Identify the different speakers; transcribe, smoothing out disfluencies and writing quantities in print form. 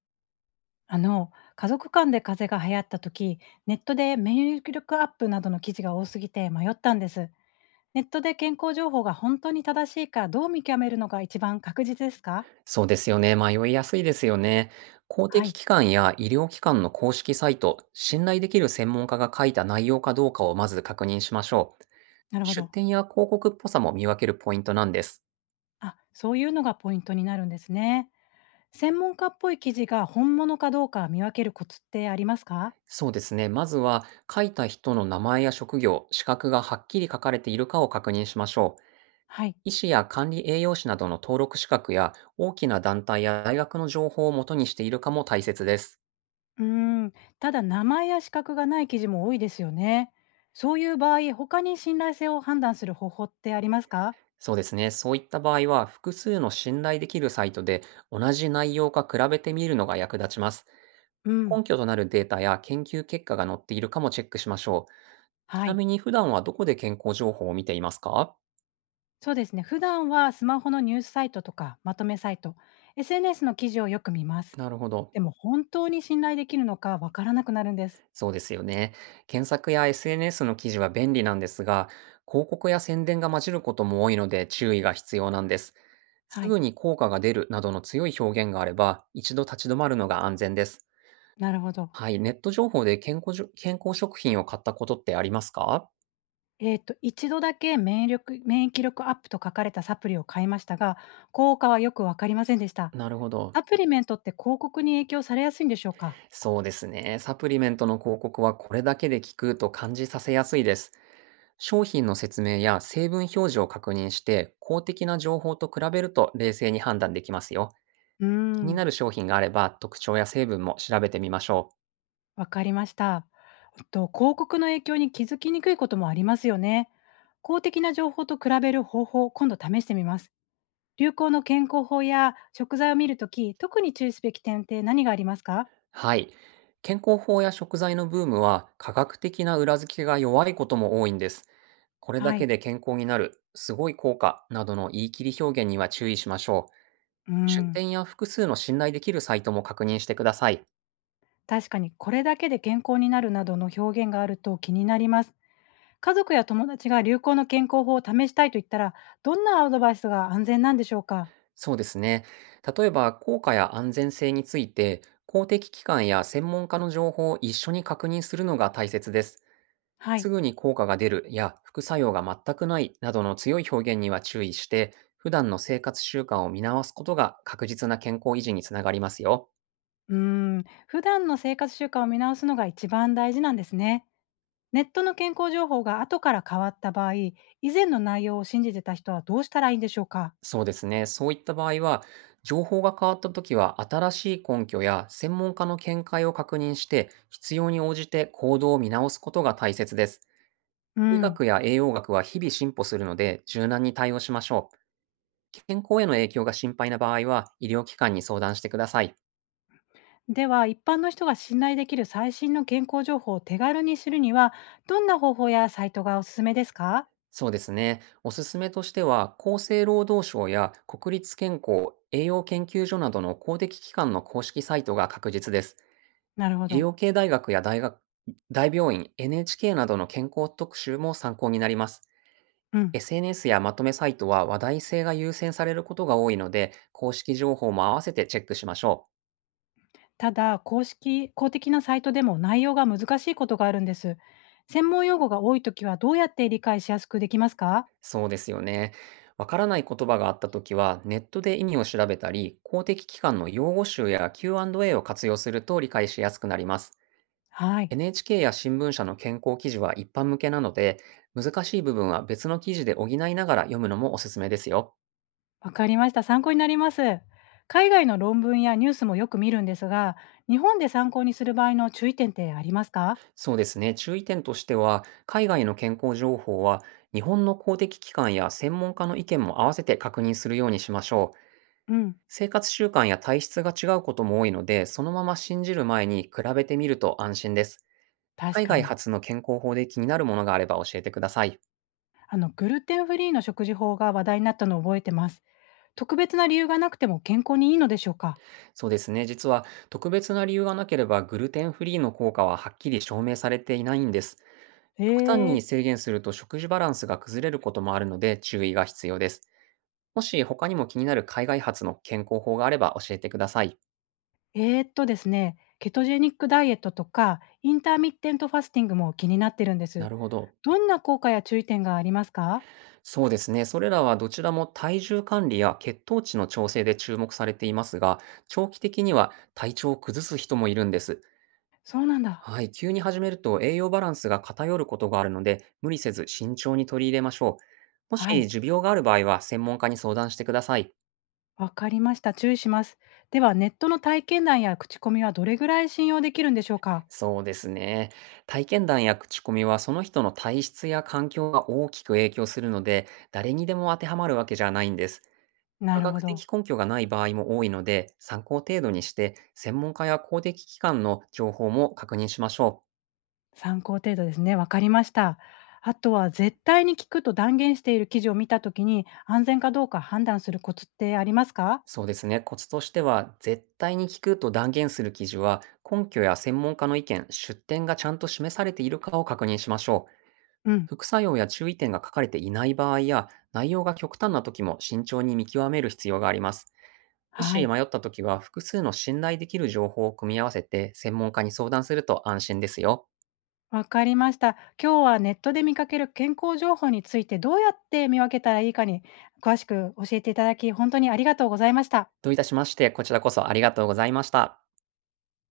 Speaker 1: 家族間で風邪が流行った時、ネットで免疫力アップなどの記事が多すぎて迷ったんです。ネットで健康情報が本当に正しいかどう見極めるのが一番確実ですか？
Speaker 2: そうですよね。迷いやすいですよね。公
Speaker 1: は
Speaker 2: 的
Speaker 1: い。
Speaker 2: 機関や医療機関の公式サイト、信頼できる専門家が書いた内容かどうかをまず確認しましょう。
Speaker 1: なるほ
Speaker 2: 出
Speaker 1: ど。
Speaker 2: 典や広告っぽさも見分けるポイントなんです。
Speaker 1: あ、そういうのがポイントになるんですね。専門家っぽい記事が本物かどうか見分けるコツってありますか？
Speaker 2: そうですね。まずは書いた人の名前や職業、資格がはっきり書かれているかを確認しましょう。
Speaker 1: はい。
Speaker 2: 医師や管理栄養士などの登録資格や大きな団体や大学の情報を元にしているかも大切です。
Speaker 1: うーん。ただ名前や資格がない記事も多いですよね。そういう場合他に信頼性を判断する方法ってありますか？
Speaker 2: そうですね。そういった場合は、複数の信頼できるサイトで同じ内容か比べてみるのが役立ちます。
Speaker 1: うん。
Speaker 2: 根拠となるデータや研究結果が載っているかもチェックしましょう。ち
Speaker 1: は
Speaker 2: な
Speaker 1: い。
Speaker 2: みに普段はどこで健康情報を見ていますか？
Speaker 1: そうですね。普段はスマホのニュースサイトとかまとめサイト、SNS の記事をよく見ます。
Speaker 2: なるほど。
Speaker 1: でも本当に信頼できるのかわからなくなるんです。
Speaker 2: そうですよね。検索や SNS の記事は便利なんですが、広告や宣伝が混じることも多いので注意が必要なんです。
Speaker 1: は
Speaker 2: す
Speaker 1: い。
Speaker 2: ぐに効果が出るなどの強い表現があれば、一度立ち止まるのが安全です。
Speaker 1: なるほど。
Speaker 2: はい、ネット情報で健康食品を買ったことってありますか？
Speaker 1: 一度だけ免疫力アップと書かれたサプリを買いましたが、効果はよくわかりませんでした。
Speaker 2: なるほど。
Speaker 1: サプリメントって広告に影響されやすいんでしょうか？
Speaker 2: そうですね。サプリメントの広告はこれだけで効くと感じさせやすいです。商品の説明や成分表示を確認して、公的な情報と比べると冷静に判断できますよ。
Speaker 1: うー
Speaker 2: 気にな
Speaker 1: ん。
Speaker 2: る商品があれば、特徴や成分も調べてみましょう。
Speaker 1: わかりました。広告の影響に気づきにくいこともありますよね。公的な情報と比べる方法、今度試してみます。流行の健康法や食材を見るとき、特に注意すべき点って何がありますか？
Speaker 2: はい。健康法や食材のブームは科学的な裏付けが弱いことも多いんです。これだ
Speaker 1: はい。
Speaker 2: けで健康になる、すごい効果などの言い切り表現には注意しましょう。
Speaker 1: う
Speaker 2: 出
Speaker 1: ん。
Speaker 2: 典や複数の信頼できるサイトも確認してください。
Speaker 1: 確かに、これだけで健康になるなどの表現があると気になります。家族や友達が流行の健康法を試したいと言ったら、どんなアドバイスが安全なんでしょうか？
Speaker 2: そうですね。例えば、効果や安全性について、公的機関や専門家の情報を一緒に確認するのが大切です。
Speaker 1: はい。
Speaker 2: すぐに効果が出るや副作用が全くないなどの強い表現には注意して、普段の生活習慣を見直すことが確実な健康維持につながりますよ。
Speaker 1: うーん。普段の生活習慣を見直すのが一番大事なんですね。ネットの健康情報が後から変わった場合、以前の内容を信じてた人はどうしたらいいんでしょうか？
Speaker 2: そうですね。そういった場合は、情報が変わったときは新しい根拠や専門家の見解を確認して、必要に応じて行動を見直すことが大切です。
Speaker 1: う
Speaker 2: 医
Speaker 1: ん。
Speaker 2: 学や栄養学は日々進歩するので、柔軟に対応しましょう。健康への影響が心配な場合は、医療機関に相談してください。
Speaker 1: では、一般の人が信頼できる最新の健康情報を手軽に知るには、どんな方法やサイトがおすすめですか？
Speaker 2: そうですね。おすすめとしては、厚生労働省や国立健康栄養研究所などの公的機関の公式サイトが確実です。
Speaker 1: なるほ
Speaker 2: 医
Speaker 1: ど。
Speaker 2: 療系大学や大病院、NHK などの健康特集も参考になります。
Speaker 1: うん。
Speaker 2: SNS やまとめサイトは話題性が優先されることが多いので、公式情報も合わせてチェックしましょう。
Speaker 1: ただ、公的なサイトでも内容が難しいことがあるんです。専門用語が多いときはどうやって理解しやすくできますか？
Speaker 2: そうですよね。わからない言葉があったときは、ネットで意味を調べたり、公的機関の用語集や Q&A を活用すると理解しやすくなります。
Speaker 1: はい。
Speaker 2: NHK や新聞社の健康記事は一般向けなので、難しい部分は別の記事で補いながら読むのもおすすめですよ。
Speaker 1: わかりました。参考になります。海外の論文やニュースもよく見るんですが、日本で参考にする場合の注意点ってありますか？
Speaker 2: そうですね。注意点としては、海外の健康情報は、日本の公的機関や専門家の意見も合わせて確認するようにしましょう。
Speaker 1: うん。
Speaker 2: 生活習慣や体質が違うことも多いので、そのまま信じる前に比べてみると安心です。
Speaker 1: 確
Speaker 2: 海
Speaker 1: か
Speaker 2: 外
Speaker 1: に。
Speaker 2: 発の健康法で気になるものがあれば教えてください。
Speaker 1: グルテンフリーの食事法が話題になったのを覚えてます。特別な理由がなくても健康にいいのでしょうか？
Speaker 2: そうですね。実は特別な理由がなければグルテンフリーの効果ははっきり証明されていないんです。
Speaker 1: え
Speaker 2: 極端
Speaker 1: ー、
Speaker 2: に
Speaker 1: え。
Speaker 2: 制限すると食事バランスが崩れることもあるので注意が必要です。もし他にも気になる海外発の健康法があれば教えてください。
Speaker 1: ですね、ケトジェニックダイエットとか、インターミッテントファスティングも気になってるんです。
Speaker 2: なるほど。
Speaker 1: どんな効果や注意点がありますか？
Speaker 2: そうですね。それらはどちらも体重管理や血糖値の調整で注目されていますが、長期的には体調を崩す人もいるんです。
Speaker 1: そうなんだ。
Speaker 2: はい、急に始めると栄養バランスが偏ることがあるので、無理せず慎重に取り入れましょう。もし
Speaker 1: はい、
Speaker 2: 持病がある場合は専門家に相談してください。
Speaker 1: わかりました。注意します。では、ネットの体験談や口コミはどれぐらい信用できるんでしょうか？
Speaker 2: そうですね。体験談や口コミはその人の体質や環境が大きく影響するので、誰にでも当てはまるわけじゃないんです。
Speaker 1: な
Speaker 2: 科
Speaker 1: るほ
Speaker 2: 学
Speaker 1: ど。
Speaker 2: 的根拠がない場合も多いので、参考程度にして、専門家や公的機関の情報も確認しましょう。
Speaker 1: 参考程度ですね。わかりました。あとは絶対に効くと断言している記事を見たときに、安全かどうか判断するコツってありますか？
Speaker 2: そうですね。コツとしては、絶対に効くと断言する記事は、根拠や専門家の意見、出典がちゃんと示されているかを確認しましょう。
Speaker 1: うん、
Speaker 2: 副作用や注意点が書かれていない場合や、内容が極端な時も慎重に見極める必要があります。も
Speaker 1: は
Speaker 2: し
Speaker 1: い。
Speaker 2: 迷った時は、複数の信頼できる情報を組み合わせて、専門家に相談すると安心ですよ。
Speaker 1: わかりました。今日はネットで見かける健康情報についてどうやって見分けたらいいかに詳しく教えていただき、本当にありがとうございました。
Speaker 2: どういたしまして、こちらこそありがとうございました。